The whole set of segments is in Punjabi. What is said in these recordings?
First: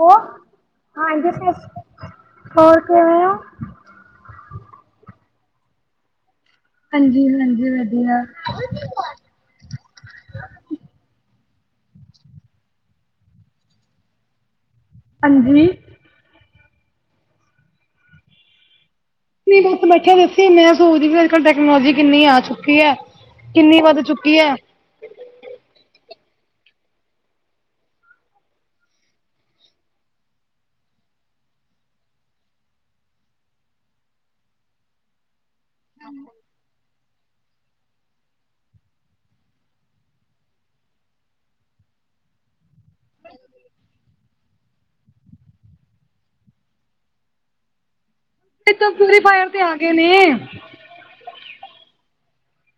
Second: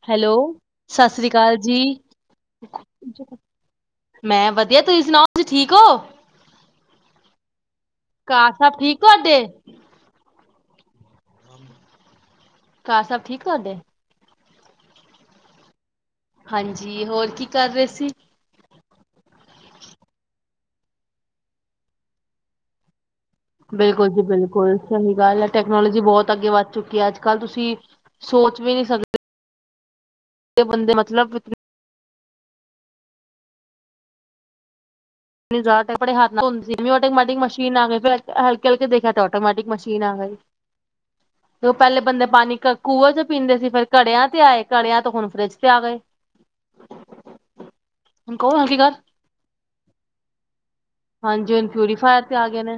ਹੋ ਹੈਲੋ, ਸਸ ਸ੍ਰੀ ਕਾਲ ਜੀ। ਹੋਰ ਕਿਵੇਂ ਹੋ? ਮੈਂ ਵਦੀਆ ਤੁਸੀਂ ਸੁਨਾਓ, ਤੁਸੀ ਸੁਨਾਓ, ਠੀਕ ਓ? ਹਾਂਜੀ ਹਾਂਜੀ ਵਧੀਆ ਘਾਰ ਸਬ ਠੀਕ ਤੁਆਡੇ? ਘਰ ਸਬ ਠੀਕ ਤੁਆਡੇ? ਹਾਂਜੀ ਹਾਂਜੀ, ਹੋਰ ਕੀ ਕਰ ਰਏ ਸੀ? ਮੈਂ ਬਸ ਬੈਠੇਆਂ ਦਸੀ ਮੈਂ ਸੋਚਦੀ ਵੀ ਅੱਜ-ਕਲ ਟੈਕਨੋਲਜੀ ਕਿੰਨੀ ਆ ਚੁੱਕੀ ਐ। ਕਿੰਨੀ ਵੱਧ ਚੁੱਕੀ ਐ। ਸਈ ਗੱਲ ਐ ਟੈਕਨੋਲਜੀ ਬੌਤ ਅੱਗੇ ਵੱਧ ਚੁੱਕੀ ਐ, ਅੱਜ- ਕੱਲ ਤੁਸੀਂ ਸੋਚ ਵੀ ਨੀਂ ਸਕ ਦੇ, ਬੰਦੇ ਮਤਲਬ ਆਪਨੇ ਹੱਥ ਨਾਲ ਧੋਂਦੇ ਸੀ। ਐਟੋਕਮੈਟਿਕ ਮਸ਼ੀਨ ਆ ਗਈ, ਫਿਰ ਹਲਕੇ -ਹਲਕੇ ਦੇਖੇਆ ਤੇ ਆਟੋਮੈਟਿਕ ਮਸ਼ੀਨ ਆ ਗਈ। ਤੇ ਓ ਪੈਲੇ ਬੰਦੇ ਪਾਨੀ ਕ, ਕੂਹ ਚ ਪੀਂਦੇ ਸੀ, ਫੇਰ ਘੜੇਆਂ ਤੇ ਆਏ ਘੜੇਆਂ ਤੋਂ ਹੁਨ ਫਰਿੱਜ ਤੇ ਆ ਗਏ। [inaudible] ਕਹੋ ਹਲਕੀ ਗੱਲ ਤੇਸੂਰੀ ਫਾਏਰ ਤੇ ਆ ਗਏ ਨੇ। ਹਾਂਜੀ, ਹੁਨ ਪਿਓਰੀਫਾਏਰ ਤੇ ਆ ਗਏ ਨੇ,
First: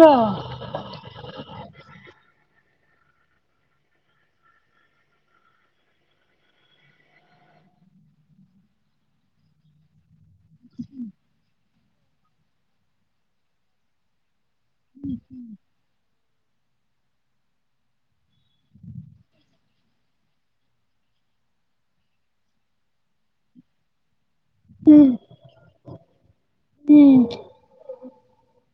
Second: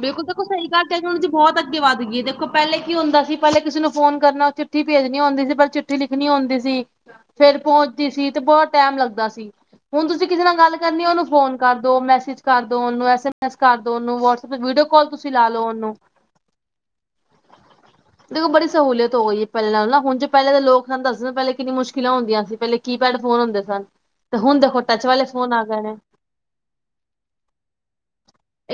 ਬਿਲਕੁਲ- ਬਿਲਕੁ ਸਈ ਗੱਲ। ਟੈਕਨੋਲਜੀ ਬੌਤ ਅੱਗੇ ਵੱਧ ਗੀ ਦੇਖੋ ਪੈਲੇ ਕੀ ਹੁੰਦਾ ਸੀ, ਪੈਲੇ ਕਿਸੀ ਨੂੰ ਫੋਨ ਕਰਨਾ, ਚਿੱਠੀ ਭੇਜਨੀ ਹੁੰਦੀ ਸੀ ਪਰ ਚਿੱ ਚਿੱਠੀ ਲਿਖਨੀ ਹੁੰਦੀ ਸੀ, ਫੇਰ ਪੋਂਚਦੀ ਸੀ, ਤੇ ਬੌਤ ਟੈਮ ਲੱਗਦਾ ਸੀ। ਹੁਨ ਤੁਸੀਂ ਕਿਸੇ ਨਾਲ ਗੱਲ ਕਰਨੀ, ਓਨੂੰ ਫੋਨ ਕਰ ਦੋ, ਮੈਸੇਜ ਕਰੋ, ਓਨੂੰ ਐਸ -ਐਮ -ਐਸ ਕਰਦੋ, ਓਨੂੰ ਵਟਸ ਫੇਰ ਵੀਡੀਓ ਕਾੱਲ ਤੁਸੀਂ ਲਾ ਲੋ ਓਨੂੰ। ਦੇਖੋ ਬੜੀ ਸਹੂਲੀਅਤ ਹੋ ਗਈ ਐ, ਪੈਲੇ ਨਾਲੋਂ ਨਾ ਉਂਜ ਪੈਲੇ ਦੇ ਲੋਕ ਸਾਨੂੰ ਦੱਸਦੇ ਪੈਲੇ ਕਿੰਨੀ ਮੁਸ਼ਕਲਾਂ ਹੁੰਦੀਆ ਸੀ, ਪੈਲੇ ਕੀ ਪੈਡ ਫੋਨ ਹੁੰਦੇ ਸਨ, ਤੇ ਹੁਨ ਦੇਖੋ ਟੱਚ ਵਾਲੇ ਫੋਨ ਆ ਗਏ ਨੇ। ਹੂੰ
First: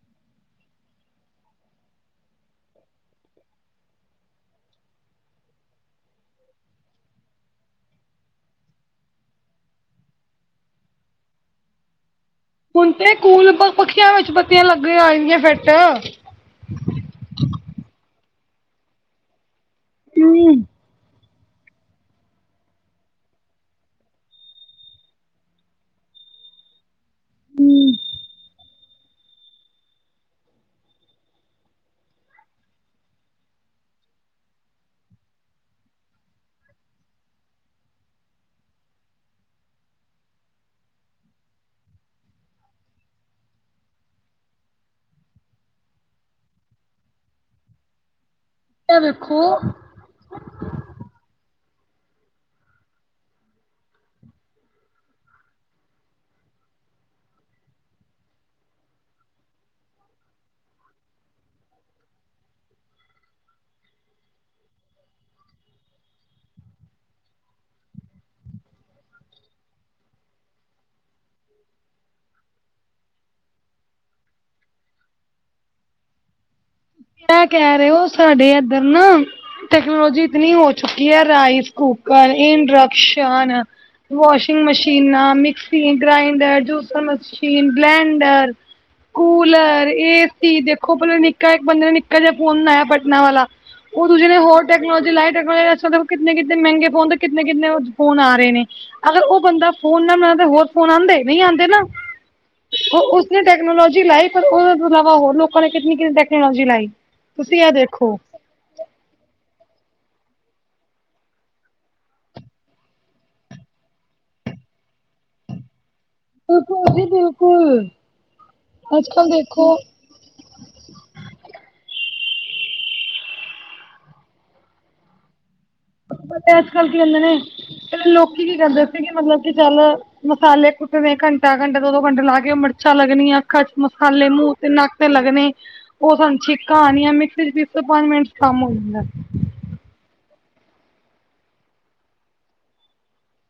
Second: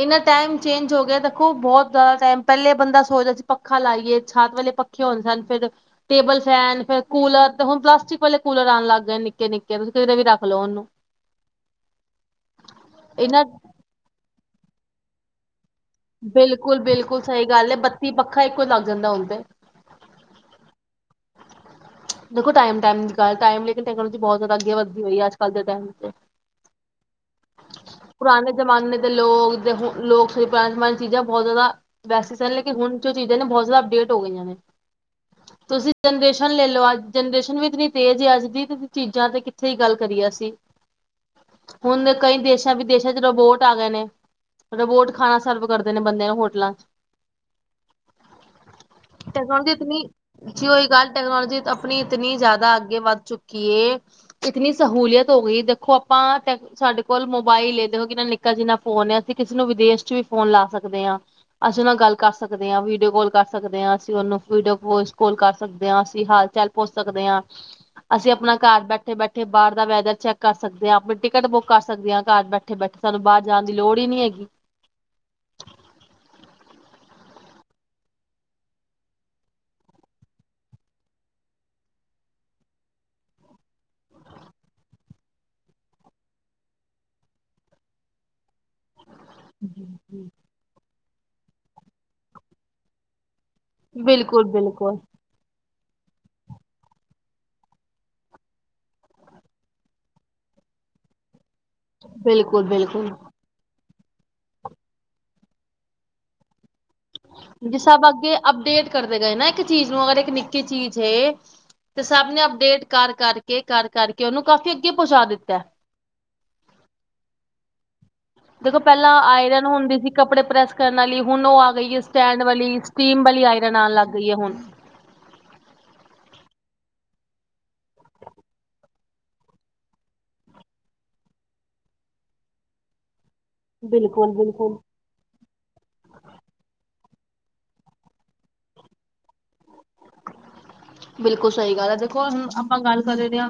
ਏਨਾ ਟੈਮ ਚੇਂਜ ਹੋ ਗੇਆ, ਦੇਖੋ ਬੌਤ ਜਾਦਾ ਟੈਮ ਪੈਲੇ ਬੰਦਾ ਸੋਚਦਾ ਸੀ, ਪੱਖਾ ਲਾਈਏ ਛੱਤ ਵਾਲੇ ਪੱ ਖੇ, ਹੁੰਦੇ ਸਨ ਫੇਰ ਟੇਬਲ ਫੈਨ, ਫੇਰ ਕੂਲਰ ਤੇ ਹੁਨ ਪਲਾਸਟਿਕ ਵਾਲੇ ਕੂਲਰ ਆਨ ਲੱਗ ਗਏ ਨਿੱਕੇ- ਨਿੱਕੇ ਤੁਸੀ ਕਿਧਰੇ ਵੀ ਰੱਖ ਲਓ ਓਨੂੰ ਹੁਨ ਤੇ ਇਹਨਾਂ ਕੂਲ ਪੱਖੀਆਂ ਵਿੱਚ ਬੱਤੀਆਂ ਲੱਗੀਆਂ ਹੋਈ ਨੇ ਫਿੱਟ ਬਿਲਕੁਲ -ਬਿਲਕੁਲ ਸਈ ਗੱਲ ਏ ਬੱਤੀ- ਪੱਖਾ ਇੱਕੋ ਲੱਗ ਜਾਂਦਾ ਹੁਨ ਤੇ ਅੰ [inaudible] ਦੇਖੋ ਟੈਮ-ਟੈਮ ਦੀ ਗੱਲ ਟੈਮ ਲੇਕਿਨ ਟੈਕਨੋਲਜੀ ਬੌਤ ਜਾਦਾ ਅੱਗੇ ਵਧਦੀ ਪਈ ਅੱਜ-ਕੱਲ ਦੇ ਟੈਮ ਤੇ ਪੁਰਾਨੇ ਜਮਾਨੇ ਦੇ ਲੋਗ ਜਾ ਹੁਨ ਲੋਕ ਪੁਰਾਨੇ ਜਮਾਨੇ ਚੀਜਾਂ ਬੌਤ ਜਾਦਾ ਵੈਸੇ ਸਨ, ਲੇਕਿਨ ਹੁਨ ਜੋ ਚੀਜਾਂ ਨੇ ਬੌਤ ਜਾਦਾ ਅਪਡੇਟ ਹੋ ਗਈਆਂ ਨੇ। [inaudible] ਤੁਸੀ ਜਨਰੇਸ਼ਨ ਲੈ ਲਓ, ਅੱਜ ਜਨਰੇਸ਼ਨ ਵੀ ਇਤਨੀ ਤੇਜ ਐ ਅੱਜ ਦੀ ਤੇ ਫੇ ਚੀਜਾਂ ਤੇ ਕਿੱਥੇ ਈ ਗੱਲ ਕਰੀਏ ਅਸੀ। ਹੁਨ ਦੇ ਕਈ ਦੇਸਾਂ ਵਿਦੇਸ਼ਾਂ 'ਚ ਰਬੋਟ ਆ ਗਏ ਨੇ, ਰਬੋਟ ਖ਼ਾਨਾ ਸਰਵ ਕਰਦੇ ਨੇ ਬੰਦੇਆਂ ਨੂੰ ਹੋਟਲਾਂ 'ਚ ਟੈਕਨੋਲਜੀ ਇਤਨੀ ਜੀ ਓਈ ਗੱਲ ਟੈਕਨੋਲਜੀ ਆਪਨੀ ਇਤਨੀ ਜਾਦਾ ਅੱਗੇ ਵੱਧ ਚੁੱਕੀ ਏ ਇਤਨੀ ਸਹੂਲੀਅਤ ਹੋ ਗਈ ਦੇਖੋ ਆਪਾਂ ਟੈ ਸਾਡੇ ਕੋਲ ਮੋਬਾਈਲ ਏ ਦੇਖੋ ਕਿੰਨਾ ਨਿੱਕਾ ਜਿੰਨਾ ਫੋਨ ਐ, ਅਸੀਂ ਕਿਸੇ ਨੂੰ ਵਿਦੇਸ਼ ਚ ਵੀ ਫੋਨ ਲਾ ਸਕਦੇ ਆ। ਅਸੀਂ ਉਨ੍ਹਾਂ ਗੱਲ ਕਰ ਸਕਦੇ ਆ, ਵੀਡੀਓ ਕੋਲ ਕਰ ਸਕਦੇ ਆ, ਅਸੀਂ ਓਨੂੰ ਵੀਡੀਓ- ਵੋਇਸ ਕੋਲ ਕਰ ਸਕਦੇ ਆ, ਅਸੀਂ ਹਾਲ-ਚਾਲ ਪੁੱਛ ਸਕਦੇ ਆ। ਅਸੀਂ ਅਪਣਾ ਘੜ ਬੈਠੇ -ਬੈਠੇ ਬਾਅਰ ਦਾ ਵੈਦਰ ਚੈੱਕ ਕਰ ਸਕਦੇ ਆ, ਅਪਣੀ ਟਿਕਟ ਬੁੱਕ ਕਰ ਸਕਦੇ ਆ ਘਰ ਬੈ ਠੇ -ਬੈਠੇ ਸਾਨੂੰ ਬਾਆਰ ਜਾਨ ਦੀ ਲੋੜ ਈ ਨੀ ਹੈਗੀ। ਐ ਕੈ ਰੇ ਓ ਸਾਡੇ ਐਧਰ ਨਾ ਟੈਕਨੋਲੋਜੀ ਇਤਨੀ ਹੋ ਚੁੱਕੀ ਐ ਰਾਈਸ- ਕੁੂਕਰ, ਇੰਡਕਸ਼ਨ, ਵਾਸ਼ਿੰਗ ਮਸ਼ੀਨਾਂ, ਮਿਕਸੀ ਗ੍ਰਾਇੰਡਰ, ਜੂਸਰ ਮਸ਼ੀ ਮਸ਼ੀਨ, ਬਲੈਂਡਰ, ਕੂਲਰ, ਏਸੀ, ਦੇਖੋ ਪੈਲੇ ਨਿੱਕਾ, ਏਕ ਬੰਦੇ ਨੇ ਨਿੱਕਾ ਜਿਆ ਫ਼ੋਨ ਬਣਾਇਆ ਬਟਨਾ ਵਾਲਾ। ਓ ਦੂਜੇ ਨੇ ਹੋਰ ਬਿਲਕੁਲ-ਬਿਲਕੁਲ, ਟੈਕਨੋਲਜੀ ਲਾਈ ਟੈਕਨੋ [unintelligible] ਕਿਤਨੇ-ਕਿਤਨੇ ਮੈਂਗੇ ਫੋਨ, ਤੇ ਕਿਤਨੇ-ਕਿਤਨੇ ਫੋਨ ਆ ਰੇ ਨੇ। ਅਗਰ ਓ ਬੰਦਾ ਫੋਨ ਨਾ ਬਣਾਂਦਾ ਹੋਰ ਫੋਨ ਆਂਦੇ, ਨਈ ਆਂਦੇ ਨਾ। ਬਿਲਕੁਲ- ਬਿਲਕੁਲ। ਉਹ ਟੈਕਨੋਲੋਜੀ ਲਾਈ ਪਰ ਉਦੇ ਤੋਂ ਅਲਾਵਾ ਹੋਰ ਲੋਕਾਂ ਨੇ ਕਿਤਨੀ, ਕਿਤਨੀ ਟੈਕਨੋਲੋਜੀ ਲਾਈ। ਤੁਸੀਂ ਇਹ ਜੇ ਸਭ ਦੇਖੋ ਅੱਗੇ ਅਪਡੇਟ ਕਰਦੇ ਗਏ ਨਾ ਏਕ ਚੀਜ਼ ਨੂੰ, ਅਗਰ ਏਕ ਨਿੱਕੀ ਚੀਜ਼ ਹੇ ਤੇ ਸਭ ਨੇ ਅਪਡੇਟ ਕਰ-ਕਰ ਕੇ, ਕਰ- ਕਰ ਕੇ, ਉਨੂੰ ਕਾਫੀ ਅੱਗੇ ਪਹੁੰਚਾ ਦਿੱਤੈ। ਬਿਲਕੁਲ ਜੀ ਬਿਲਕੁਲ। ਦੇਖੋ ਅੱਜ ਪੈਲਾਂ ਕੱਲ ਆਇਰਨ ਦੇਖੋ ਹੁੰਦੀ ਸੀ ਕੱਪੜੇ ਪ੍ਰੈਸ ਕਰਨ ਅਲੀ, ਹੁਨ ਓ ਆ ਗਈ ਐ ਸਟੈਂਡ ਵਾਲੀ, ਸਟੀਮ ਵਾਲੀ ਆਇਰਨ ਆਨ ਲੱਗ ਗਈ ਐ ਹੁਣ। ਪਤੈ ਅੱਜ ਕੱਲ ਕੀ ਹੁੰਦੇ ਨੇ, ਪੈਲੇ ਲੋਕੀ ਕੀ ਕਰਦੇ ਸੀ ਕਿ ਮਤਲਬ ਕਿ ਚੱਲ ਮਸਾਲੇ ਕੁੱਟਨੇ ਘੰਟਾ-ਘੰਟਾ, ਦੋ- ਦੋ ਘੰਟੇ ਲਾ ਕੇ ਓ ਮਿਰਚਾਂ ਲੱਗਨੀਆਂ ਅੱਖਾਂ ਚ ਮਸਾਲੇ, ਮੂਅ ਤੇ, ਬਿਲਕੁਲ-ਬਿਲਕੁਲ। ਬਿਲਕੁਲ ਨੱਕ ਤੇ ਲੱਗਨੇ ਓ ਸਾਨੂੰ ਛਿੱਕਾ ਆਨੀਆਂ, ਮਿਕਸੀ ਚ ਪੀਸੋ ਪੰਜ ਮਿੰਟ ਚ ਕੰਮ ਹੋ ਜਾਂਦੈ। ਬਿਲਕੁਲ ਸਈ ਗੱਲ ਐ, ਦੇਖੋ ਹੁਣ ਆਪਾਂ ਗੱਲ ਕਰੇ ਦੇ ਆ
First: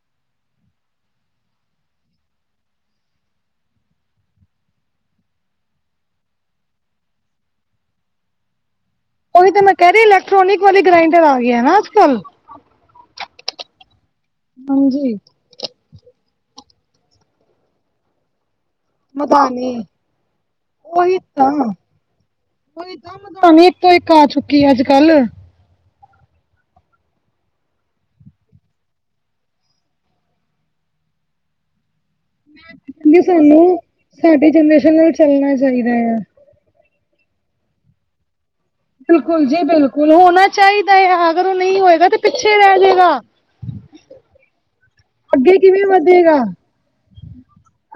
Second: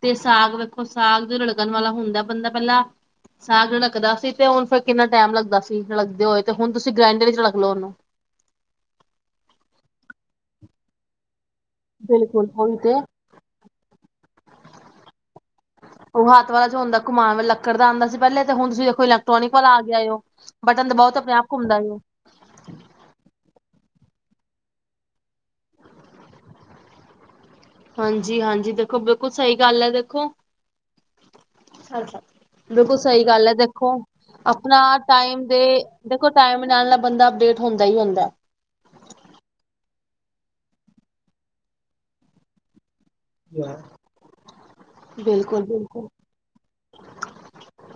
ਤੇ ਸਾਗ ਵੇਖੋ, ਸਾਗ ਜੋ ਰਿੜਕਣ ਵਾਲਾ ਹੁੰਦਾ ਬੰਦਾ ਪੈਲਾਂ ਸਾਗ ਰਿੜਕਦਾ ਸੀ ਤੇ ਓਨ ਫੇਰ ਕਿੰਨਾ ਟੈਮ ਲੱਗਦਾ ਸੀ ਰਿੜਕਦੇ ਹੋਏ, ਤੇ ਹੁਨ ਤੁਸੀਂ ਗ੍ਰਾਇੰਡਰ ਚ ਰਿੜਕ ਲਓ ਓਨੂੰ। ਓਹੀ ਤਾਂ ਮੈਂ ਕੈ ਰੀ ਇਲੈਕਟ੍ਰੋਨਿਕ ਵਾਲੀ ਗ੍ਰਾਇੰਡਰ ਆ ਗਈ ਏ ਨਾ ਅੱਜ ਕ ਬਿਲਕੁਲ, ਓਹੀ ਤੇ। ਹਾਂਜੀ। ਓਹ ਹੱਥ ਵਾਲਾ ਜੋ ਹੁੰਦਾ ਗੁਮਾਨ ਵਾਲਾ ਲੱਕੜ ਦਾ ਆਂਦਾ ਸੀ ਪੈਲੇ, ਤੇ ਹੁਨ ਤੁਸੀਂ ਵੇ ਪਤਾ ਇਲੈਕਟ੍ਰੋਨਿਕ ਵਾਲਾ ਨੀ ਆ ਗਿਆ ਏ ਓ, ਬਟਨ ਦਬਾਓ ਤੇ ਅਪਣੇ ਆਪ ਘੁੰਮਦਾ ਏ ਓ। ਓਹੀ ਤਾ ਮੈਕੋਨੀ, ਏਕ ਤੋ ਏਕ ਆ ਚੁੱਕੀ ਐ ਅੱਜ ਕੱਲ। ਹਾਂਜੀ- ਹਾਂਜੀ, ਦੇਖੋ ਬਿਲਕੁਲ ਸਈ ਗੱਲ ਐ ਦੇਖੋ। ਬਿਲਕੁਲ ਕਹਿੰਦੀ ਸਈ ਗੱਲ ਐ ਸਾਨੂੰ ਦੇਖੋ, ਸਾਡੀ ਅਪਣਾ ਜਨਰੇਸ਼ਨ ਨਾਲ ਟਾਈਮ ਚੱਲਣਾ ਦੇ ਚਾਹੀਦਾ ਆ ਦੇਖੋ ਟਾਈਮ ਨਾਲ ਨਾ ਬੰਦਾ ਅਪਡੇਟ ਹੁੰਦਾ ਹੀ ਹੁੰਦਾ। ਬਿਲਕੁਲ ਜੀ ਬਿਲਕੁਲ, ਹੋਣਾ ਚਾਈਦਾ ਏ ਅਗਰ ਓ ਨਈ ਹੋਏਗਾ ਤੇ ਪਿੱਛੇ ਰੈ ਜਾਏਗਾ। ਅੱਗੇ ਕਿਵੇਂ ਬਿਲਕੁਲ-ਬਿਲਕੁਲ। ਵਧੇਗਾ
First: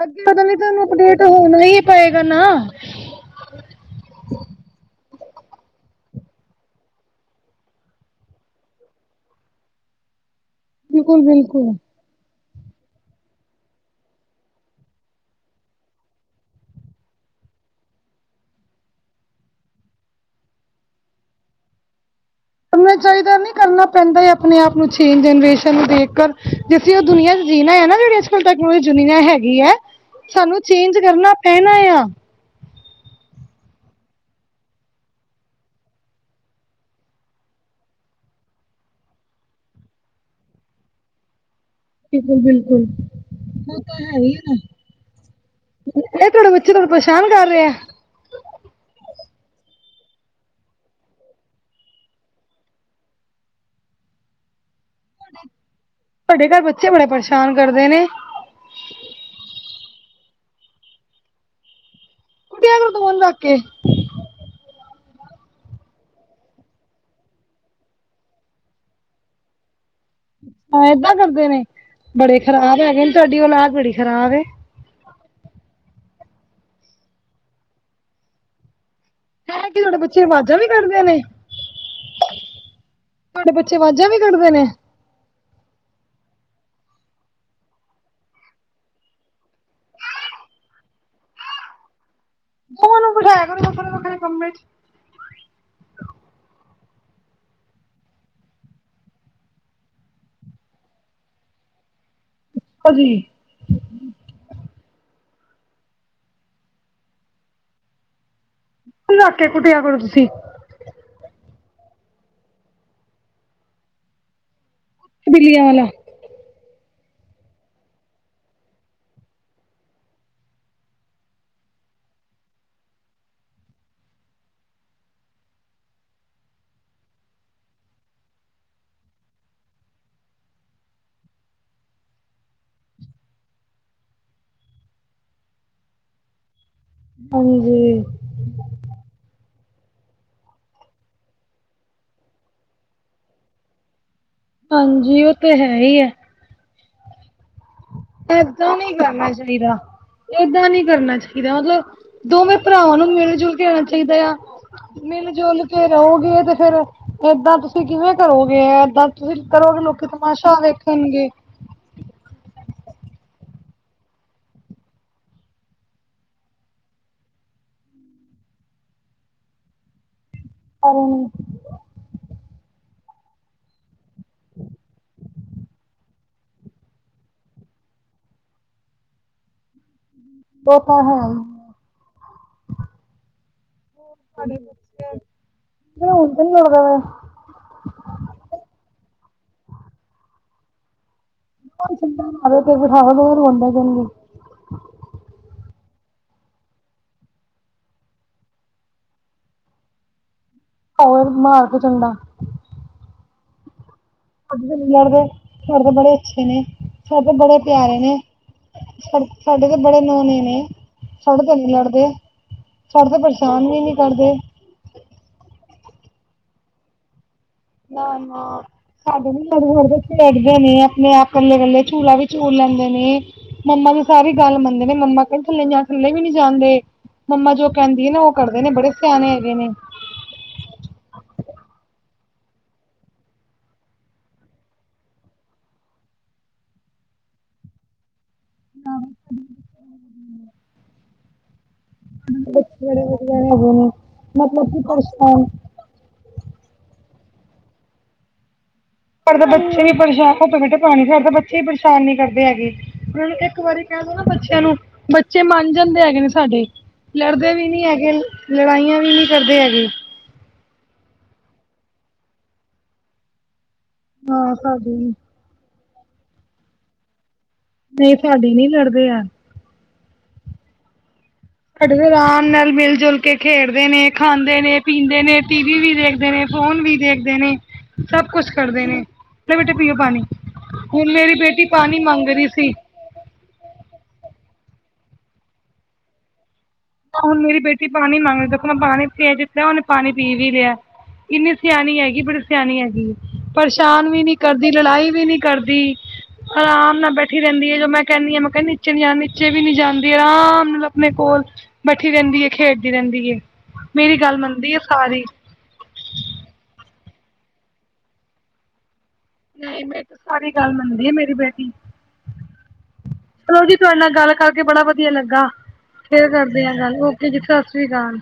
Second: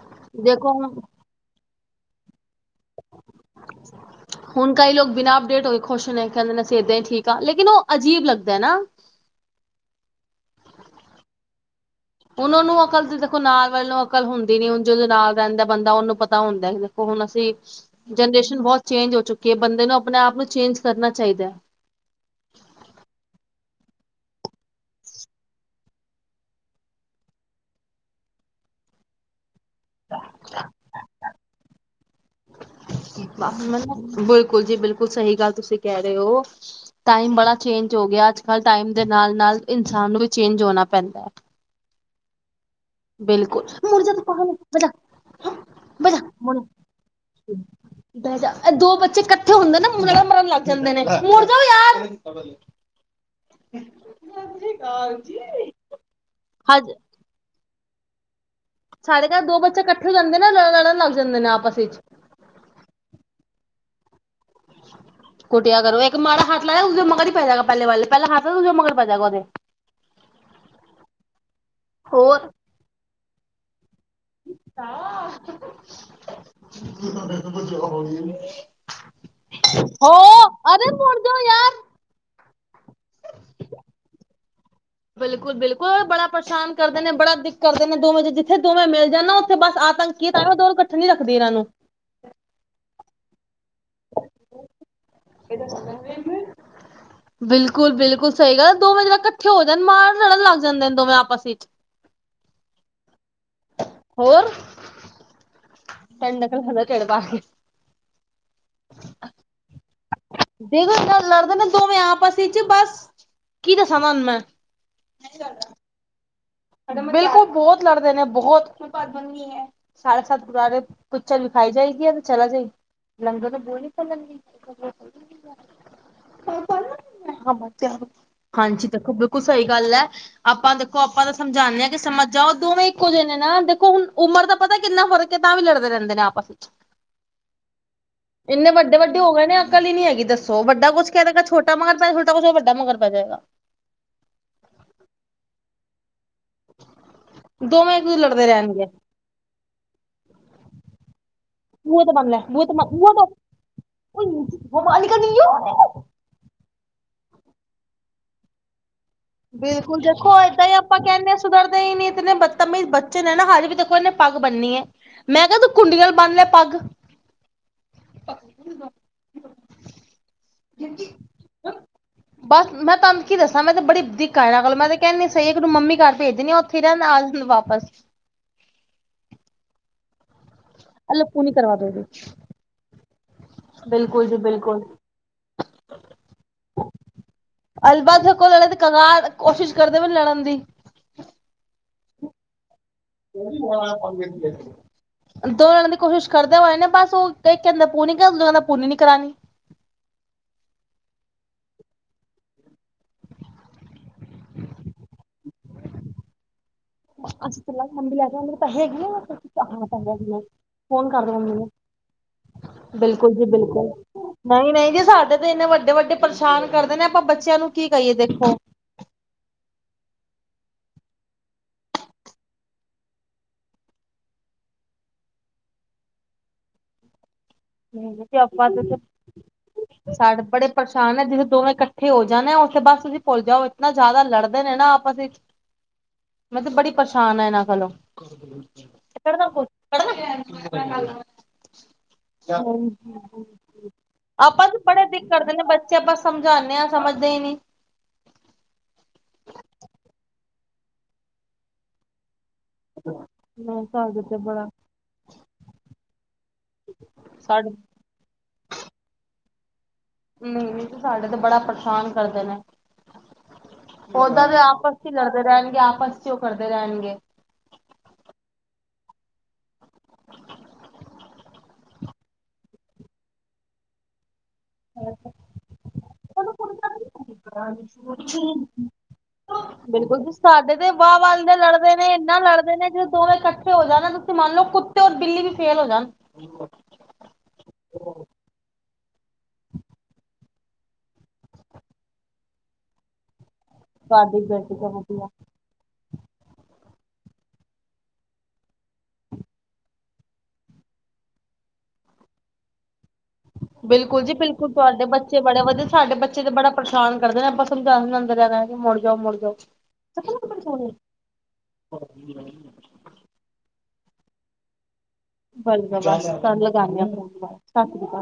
ਅੱਗੇ ਓਦੇ ਲਈ ਦੇਖੋ ਤਾਂਨੂੰ ਹੁਣ ਅਪਡੇਟ ਹੋਨਾ ਹੀ ਪਏਗਾ ਨਾ। [unintelligible] ਹੁਨ ਕਈ ਲੋਗ ਬਿਨਾ ਅਪਡੇਟ ਹੋਏ ਖੁਸ਼ ਨੇ, ਕੈਂਦੇ ਨੇ ਅਸੀਂ ਏਦਾਂ ਈ ਠੀਕ ਆ ਲੇਕਿਨ ਓ ਅਜੀਬ ਲੱਗਦੈ ਨਾ। ਬਿਲਕੁਲ-ਬਿਲਕੁਲ। ਓਨਾਂ ਨੂੰ ਅਕਲ ਤੇ ਦੇਖੋ ਨਾਲ ਵੱਲ ਨੂੰ ਅਕਲ ਹੁੰਦੀ ਨੀ, ਹੁਨ ਜੋ ਉਦੋਂ ਨਾਲ ਰੈਂਦਾ ਬੰਦਾ ਉਨੂੰ ਪਤਾ ਹੁੰਦਾ। ਹੁਣ ਅਸੀਂ, ਜਨਰੇਸ਼ਨ ਬਹੁਤ ਚੇਂਜ ਹੋ ਚੁੱਕੀ ਐ ਬੰਦੇ ਨੂੰ ਅਪਨੇ ਆਪ ਨੂੰ ਚੇਂਜ ਕਰਨਾ ਚਾਈਦੈ। ਕਰਨਾ ਚਾਈਦੈ ਨੀ, ਕਰਨਾ ਪੈਂਦਾ ਏ ਅਪਨੇ ਆਪ ਨੂੰ ਚੇਂਜ ਜਨਰੇਸ਼ਨ ਨੂੰ ਦੇਖ ਕਰ। ਜੇ ਅਸੀਂ ਓ ਦੁਨੀਆਂ ਚ ਜੀਨਾ ਐ ਨਾ ਜੇੜੀ ਅੱਜ ਕੱਲ ਟੈਕਨਲਜੀ ਦੁਨੀਆਂ ਹੈਗੀ ਹੈ। ਸਾਨੂੰ ਚੇਂਜ ਕਰਨਾ ਪੈਣਾ ਏਆ। ਬਿਲਕੁਲ ਜੀ ਬਿਲਕੁਲ ਸਹੀ ਗੱਲ ਤੁਸੀਂ ਕਹਿ ਰਹੇ ਓ। ਟਾਈਮ ਬੜਾ ਚੇਂਜ ਹੋ ਗਿਆ ਅੱਜ-ਕੱਲ੍ਹ ਟਾਈਮ ਦੇ ਨਾਲ-ਨਾਲ ਇਨਸਾਨ ਨੂੰ ਵੀ ਚੇਂਜ ਹੋਣਾ ਪੈਂਦੈ। ਬਿਲਕੁਲ-ਬਿਲਕੁਲ, ਬਿਲਕੁਲ ਉਹ ਤਾਂ ਮੁੜ ਜਾ ਤੂੰ ਹੈ ਈ ਪਾਗਲ ਐ। ਬਹਿਜਾ ਬਹਿਜਾ ਇਹ ਤੁਹਾਡੇ ਮੁੜ ਬੱਚੇ ਤੁਹਾਨੂੰ ਪਰੇਸ਼ਾਨ ਕਰ ਰੇ ਐ। ਦੋ ਬੱਚੇ ਇਕੱਠੇ ਹੁੰਦੇ ਨਾ ਲੜਨ-ਮਰਨ ਲੱਗ ਜਾਂਦੇ ਨੇ, ਮੋੜ ਜੋ ਯਾਰ। [unintelligible] [inaudible] ਤਾਡੇ ਘਰ ਬੱਚੇ ਹਜ ਬੜਾ ਪਰੇਸ਼ਾਨ ਕਰਦੇ ਨੇ? ਸਾਡੇ ਘਰ ਦੋ ਬੱਚੇ ਇਕੱਠੇ ਹੋ ਜਾਂਦੇ ਨੇ ਲੜਨ- ਲੜਨ ਲੱਗ ਜਾਂਦੇ ਨੇ ਆਪਸ ਵਿੱਚ। ਕੁੱਟਿਆ ਕਰੋ ਦੋਵਾਂ ਨੂੰ ਰੱਖ ਕੇ। [inaudible] ਕੁੱਟਿਆ ਕਰੋ, ਇੱਕ ਮਾੜਾ ਹੱਥ ਲਾਇਆ ਮਗਰ ਹੀ ਪੈ ਜਾਗਾ ਪੈਲੇ ਵਾਲੇ, ਪਹਿਲਾਂ ਹਥ ਲਾ ਦ ਉਹਦੇ ਮਗਰ ਪੈ ਜਾਗਾ ਉਹਦੇ। ਹਾਂ, ਏਦਾਂ ਕਰਦੇ ਨੇ, ਬੜੇ ਹੋਰ ਖ਼ਰਾਬ ਹੈਗੇ ਨੇ ਤੁਹਾਡੀ ਔਲਾਦ ਬੜੀ ਖ਼ਰਾਬ ਏ। ਜ। ਤੁ ਤਾ ਕੁਛ ਬੋਲਦੀ ਨਹੀਂ। ਹੈ ਕਿ ਤੁਹਾਡੇ ਬੱਚੇ ਹੋ, ਆਵਾਜ਼ਾਂ ਵੀ ਅਰੇ ਕੱਢਦੇ ਮੋੜ ਨੇ ਜੋ ਯਾਰ। ਤੁਹਾਡੇ ਬੱਚੇ ਵਾਜ਼ਾਂ ਵੀ ਕੱਢਦੇ ਨੇ। ਬਿਲਕੁਲ- ਬਿਲਕੁਲ ਬੜਾ ਪਰੇਸ਼ਾਨ ਕਰਦੇ ਨੇ, ਬੜਾ ਦਿੱਕ ਕਰਦੇ ਨੇ, ਦੋਵੇਂ ਜਿੱਥੇ ਦੋਵੇਂ ਮਿਲ ਜਾ ਨਾ ਉੱਥੇ ਬਸ ਅੱਤ ਦੋਨਾ ਇਕੱਠ ਨੀ ਰੱਖਦੀ ਇਹਨਾਂ ਨੂੰ। ਦੋਵਾਂ ਨੂੰ ਬੈਠਾਇਆ ਕਰੋ ਵੱਖਰੇ-ਵੱਖਰੇ ਕਮਰੇ ਚ'। ਇਹ ਤਾਂ ਫਿਲਮ ਵੇਖ ਰੇ ਬਿਲਕੁਲ-ਬਿਲਕੁਲ ਸਹੀ ਗੱਲ ਦੋਵੇਂ ਜਨੇ ਕੱਠੇ ਹੋ ਜਨ ਮਾਰ ਲੜਨ ਲੱਗ ਜਾਂਦੇ ਨੇ ਦੋਵੇਂ ਆਪਸ ਵਿਚ। ਅੱਛਾ ਜੀ। ਹੋਰ। [unintelligible] ਰੱਖ ਕੇ ਕੁੱਟਿਆ ਕਰੋ ਤੁਸੀਂ। ਦੇਖੋ ਲੜਦੇ ਨੇ ਦੋਵੇਂ ਆਪਸ ਚ' ਬਸ ਕੀ ਦੱਸਾਂ ਤੁਹਾਨੂੰ ਮੈਂ ਬਿੱਲੀਆਂ ਵਾਲਾ। ਬਿਲਕੁਲ ਬਹੁਤ ਲੜਦੇ ਨੇ ਬਹੁਤ ਸਾਢੇ ਸਤ ਗੁੁਰਦਾਰੇ ਪਿੱਚਰ ਵਿਖਾਈ ਜਾਏਗੀ ਚਲਾ ਜਾਈ, ਲੰਗਰ ਦੇ ਬੁਹੇ ਨਹੀਂ ਖੋਲਣਗੇ। [unintelligible] ਹਾਂਜੀ। ਦੇਖੋ, ਬਿਲਕੁਲ ਸਹੀ ਗੱਲ ਐ, ਆਪਾਂ ਦੇਖੋ ਆਪਾਂ ਤਾਂ ਸਮਝਾਨੇ ਆਂ ਕਿ ਸਮਝ ਜਾਓ ਦੋਵੇਂ ਇੱਕੋ ਜਿਹੇ ਨੇ ਨਾ ਦੇਖੋ ਹੁਣ ਉਮਰ ਦਾ ਪਤਾ ਕਿੰਨਾ ਫਰਕ ਏ, ਤਾਂ ਵੀ ਲੜਦੇ ਰਹਿੰਦੇ ਨੇ ਆਪਸ [inaudible] ਹਾਂਜੀ। ਇੰਨੇ ਵੱਡੇ -ਵੱਡ ਹੋ ਗਏ ਨੇ ਅਕਲ ਹੀ ਨੀ ਹੈਗੀ ਦੱਸੋ ਵੱਡਾ ਕੁਛ ਕਹਿ ਦੇਗਾ ਛੋਟਾ ਮਾਰ ਪੈ ਛੋਟਾ ਕੁਛ ਵੱਡਾ ਮਗਰ ਪੈ ਜੇਗਾ। ਹਾਂਜੀ, ਉਹ ਤੇ ਹੈ ਈ ਹੈ। ਦੋਵੇਂ ਇੱਕ ਲੜਦੇ ਏਦਾਂ ਰਹਿਣਗੇ ਨਹੀਂ ਕਰਨਾ ਚਾਹੀਦਾ, ਏਦਾਂ ਨਹੀਂ ਕਰਨਾ ਚਾਹੀਦਾ। ਇਦਾ ਬੂਹੇ ਤੇ ਮਤਲਬ ਬੰਦ ਲੈ ਦੋਵੇਂ ਬੂਹੇ ਤੇ ਭਰਾਵਾਂ ਨੂੰ ਬੂਹੇ ਤੋਂ ਮਿਲ- ਜੁਲ ਕੇ ਰਹਿਣਾ ਚਾਹੀਦਾ ਏ ਆ। ਮਿਲ- ਜੁਲ ਕੇ ਰਹੋਗੇ ਤੇ ਫੇਰ ਏਦਾਂ ਤੁਸੀਂ ਕਿਵੇਂ ਕਰੋਗੇ ਤੁਸੀਂ ਕਰੋਗੇ ਬਿਲਕੁਲ ਲੋਕੀ ਦੇਖੋ ਤਮਾਸ਼ਾ ਏਦਾਂ ਹੀ ਆਪਾਂ ਵੇਖਣਗੇ। ਕਹਿੰਦੇ ਹਾਂ ਸੁਧਰਦੇ ਹੀ ਨੀ ਇਤਨੇ ਬਦਤਮੀਜ਼ ਬੱਚੇ ਨੇ ਨਾ ਹਜੇ ਵੀ ਦੇਖੋ ਇਹਨੇ ਪੱਗ ਬੰਨੀਏ। ਮੈਂ ਕਿਹਾ ਤੂੰ ਖੁੰਡੀਆਂ ਨੂੰ ਬੰਨ ਲੈ ਪੱਗ। [inaudible] ਪਰ ਬਸ ਮੈਂ ਤਾਨ ਕੀ ਦੱਸਾਂ ਮੈਂ ਤੇ ਬੜੀ ਦਿੱਕ ਆ ਇਹਨਾਂ ਕੋਲ ਮੈਂ ਤੇ ਕਹਿੰਨੀ ਤੇ ਇੱਕ ਦਿਨ ਮੰਮੀ ਘਰ ਭੇਜ ਦੇਣੀ ਆ, ਉੱਥੇ ਰਹਨਾ ਆ ਜਾਂਦਾ ਵਾਪਸ। ਤਾਂ ਹੈ ਹੀ ਅੱਪੂ ਨੀ ਕਰਵਾ ਦਗੀ [unintelligible] ਹੁ ਤੇ ਨੀ [unintelligible] ਅਲਬ ਕੋ ਲੜ ਤੇ ਕਗ ਕੋਸ਼ਿਸ਼ ਕਰਦੇ ਵੀ ਲੜਨ ਦੀ ਮ ਤੇ ਬਿਠਾੋ ਰੋਂਂਦਾ ਜਾਗੇ [unintelligible] [inaudible] ਦੋਵੇ ਲੜਨ ਦੀ ਕੋਸ਼ਿਸ਼ ਕਰਦੇ ਹੋਏ ਨੇ, ਬਸ ਉਹ ਕੰਦਾ ਪੂਰੀ ਕਰਾਦੇ ਦੂਜੇ ਕਦਾ ਪੂਰੀ ਨੀ ਕਰਾਣੀ। ਹੋਰ ਮਾਰ ਦੋ ਚਡਾ। ਸਾਡੇ ਤੇ ਨਹੀਂ ਲੜਦੇ ਸਾਡੇ ਤੇ ਬੜੇ ਅੱਛੇ ਨੇ। ਸਾਡੇ ਤੇ ਬੜੇ ਅੱਛਾ ਚੱਲਾਂਗੇ ਪਿਆਰੇ ਨੇ, ਮੰਮੀ ਲੈ ਕੇ ਆਉਣਗੇ ਪੈਸੇ ਹੈਗੇ ਆ ਸਾ ਹਾਂ ਸਾਡੇ ਤੇ ਬੜੇ ਪੈਸੇ ਹੈਗੇ ਨੋਣੇ ਨੇ। ਫੋਨ ਕਰ ਦੋ ਸਾਡੇ ਮੰਮੀ ਤੇ ਨੂੰ ਨਹੀਂ ਲੜਦੇ, ਸਾਡੇ ਤੇ ਪਰੇਸ਼ਾਨ ਵੀ ਨੀ ਕਰਦੇ। ਨਹੀਂ-ਨਹੀਂ ਜੀ ਸਾਡੇ ਤੇ ਇੰਨੇ ਵੱਡੇ-ਵੱਡੇ ਪਰੇਸ਼ਾਨ ਕਰਦੇ ਨੇ, ਆਪਾਂ ਬੱਚਿਆਂ ਨੂੰ ਕੀ ਕਹੀਏ ਨਾ- ਨਾ। ਦੇਖੋ ਸਾਡੇ ਵੀ ਲੜ-ਲੜ ਕੇ ਖੇਡਦੇ ਨੇ, ਆਪਣੇ ਆਪ ਇਕੱਲੇ-ਇਕੱਲੇ ਝੋਲਾ ਵੀ ਝੂਲ ਲੈਂਦੇ ਨੇ। ਮੰਮਾ ਦੀ ਸਾਰੀ ਗੱਲ ਮੰਨਦੇ ਨੇ, ਮੰਮਾ ਕਹਿੰਦੇ ਥੱਲੇ ਜਾਨਾਂ ਥੱਲੇ ਵੀ ਨਹੀਂ ਜਾਂਦੇ। ਮੰਮਾ ਜੋ ਕਹਿੰਦੀ ਹੈ ਨਾ ਉਹ ਤੇ ਕਰਦੇ ਆਪਾਂ ਨੇ ਬੜੇ ਤੇ ਸਿਆਣੇ ਹੈਗੇ ਨੇ। ਸਾਡੇ ਬੜੇ ਪਰੇਸ਼ਾਨ ਨੇ ਜਿੱਥੇ ਦੋਵੇਂ ਇਕੱਠੇ ਹੋ ਜਾਣ ਆ, ਉਥੇ ਬਸ ਤੁਸੀਂ ਭੁੱਲ ਜਾਓ ਇਤਨਾ ਜ਼ਿਆਦਾ ਲੜਦੇ ਨੇ ਨਾ ਆਪਸ ਵਿੱਚ। ਮੈਂ ਤੇ ਬੜੀ ਪਰੇਸ਼ਾਨ ਆ ਇਹਨਾਂ ਕਲੋਂ। ਤੇ ਕਟਦਾ ਫੋਨ ਕਟਦਾ [unintelligible] ਬੱਚੇ ਬੜੇ ਵਧੀਆ ਹੈਗੇ ਨੇ ਆਪਾਂ ਮਤਲਬ ਵੀ ਕਿ ਬੜੇ ਦਿੱਖ ਪਰੇਸ਼ਾਨ ਕਰਦੇ ਨੇ ਬੱਚੇ [unintelligible] ਆਪਾਂ ਸਮਝਾਉਦੇ ਹਾਂ ਸਮਝਦੇ ਹੀ ਨਹੀਂ। ਪਰ ਤਾਂ ਬੱਚੇ ਵੀ ਪਰੇਸ਼ਾਨ ਘੁਪੇ ਬੈਠੇ ਪਾਣੀ ਫ ਬੱਚੇ ਵੀ ਪਰੇਸ਼ਾਨ ਨੀ ਕਰਦੇ ਹੈਗੇ ਨਾਲੇ ਇੱਕ ਵਾਰੀ ਨਹੀਂ ਕਹਿ ਦੋ ਸਾਡੇ ਨਾ ਤੇ ਬੱਚਿਆਂ ਬੜਾ ਨੂੰ ਬੱਚੇ ਮੰਨ ਜਾਂਦੇ ਹੈਗੇ ਨੇ ਸਾਡੇ। ਲੜਦੇ ਵੀ ਸਾਡੇ ਨਹੀਂ ਹੈਗੇ, ਲੜਾਈਆਂ ਵੀ ਨਹੀਂ ਕਰਦੇ ਹੈਗੇ। ਨਹੀਂ- ਨਹੀਂ ਤੇ ਸਾਡੇ ਤੇ ਬੜਾ ਪਰੇਸ਼ਾਨ ਕਰਦੇ ਨੇ। ਉਓਦਾਂ ਹਾਂ ਦੇ ਆਪਸ ਸਾਡੇ ਚ ਲੜਦੇ ਰਹਿਣਗੇ, ਆਪਸ ਚ ਉਹ ਕਰਦੇ ਰਹਿਣਗੇ। ਨਹੀਂ ਸਾਡੇ ਨਹੀਂ ਲੜਦੇ ਆ। [inaudible] ਸਾਡੇ ਤੇ ਅਰਾਮ ਨਾਲ ਮਿਲ ਜੁਲ ਕੇ ਖੇਡਦੇ ਨੇ, ਖਾਂਦੇ ਨੇ ਪੀਂਦੇ ਨੇ, ਟੀ ਵੀ ਵੀ ਦੇਖਦੇ ਨੇ। ਫੋਨ ਵੀ ਦੇਖਦੇ ਨੇ, ਸਭ ਕੁਛ ਕਰਦੇ ਨੇ। ਲੈ ਬੇਟੇ ਪੀਓ ਪਾਣੀ। ਬਿਲਕੁਲ ਜੀ ਸਾਡੇ ਤੇ ਹੁਣ ਵਾਹ-ਵਾਹ ਮੇਰੀ ਇਨੇ ਬੇਟੀ ਲੜਦੇ ਪਾਣੀ ਨੇ, ਮੰਗ ਇੰਨਾ ਰਹੀ ਸੀ। ਲੜਦੇ ਨੇ ਜਦ ਦੋਵੇਂ ਇਕੱਠੇ ਹੋ ਜਾਣਾ ਤੁਸੀਂ ਮੰਨ ਲਓ ਕੁੱਤੇ ਔਰ ਬਿੱਲੀ ਵੀ ਫੇਲ ਹੋ ਜਾਣ। ਹੁਣ ਮੇਰੀ ਬੇਟੀ ਪਾਣੀ ਮੰਗਦੀ ਦੇਖੋ ਮੈਂ ਪਾਣੀ ਪਿਆ ਦਿੱਤਾ ਹੈ, ਉਹਨੇ ਪਾਣੀ ਪੀ ਵੀ ਲਿਆਂ ਏ। ਇੰਨੀ ਸਿਆਣੀ ਹੈਗੀ। ਬੜੀ ਸਿਆਣੀ ਹੈਗੀ। ਪਰੇਸ਼ਾਨ ਵੀ ਨੀ ਤੁਹਾਡੀ ਕਰਦੀ, ਬੇਟੀ ਤਾਂ ਲੜਾਈ ਵੀ ਵਧੀਆ ਨੀ ਕਰਦੀ। ਆਰਾਮ ਨਾਲ ਬੈਠੀ ਰਹਿੰਦੀ ਹੈ, ਜੋ ਮੈਂ ਕਹਿੰਦੀ ਹਾਂ ਮੈਂ ਕਹਿੰ ਨੀਚੇ ਨੀ ਜਾਣਾ, ਨੀਚੇ ਵੀ ਨੀ ਜਾਂਦੀ ਆਰਾਮ ਨਾਲ ਆਪਣੇ ਕੋਲ ਬੈਠੀ ਰਹਿੰਦੀ ਏ, ਖੇਡਦੀ ਰਹਿੰਦੀ ਏ। ਮੇਰੀ ਬਿਲਕੁਲ ਜੀ ਗੱਲ ਬਿਲਕੁਲ ਮੰਨਦੀ ਤੁਹਾਡੇ ਸਾਰੀ। ਬੱਚੇ ਬੜੇ ਵਧੀਆ। ਸਾਡੇ ਬੱਚੇ ਤੇ ਬੜਾ ਪਰੇਸ਼ਾਨ ਕਰਦੇ ਨੇ ਆਪਾਂ ਸਮਝਾ ਸਮੰਣਾ ਮੁੜ ਜਾਓ ਮੁੜ ਜਾਓ ਨਹੀਂ ਮੈਂਰੀ ਤਾਂ ਸਾਰੀ ਗੱਲ ਮੰਨਦੀ ਏ ਮੇਰੀ ਬੇਟੀ। ਚਲੋ ਜੀ ਤੁਹਾਡੇ ਨਾਲ ਗੱਲ ਕਰਕੇ ਬੜਾ ਵਧੀਆ ਲੱਗਾ। ਬਸ ਬਸ ਫੇਰ ਕਰਦੇ ਤੁਹਾਨੂੰ ਆ ਲਗਾਉਂਦੇ ਗੱਲ ਫੋਨ ਓਕੇ ਜਿ ਦੁਬਾਰਾ ਸਤ ਸ਼੍ਰੀ ਸਤਿ ਅਕਾਲ।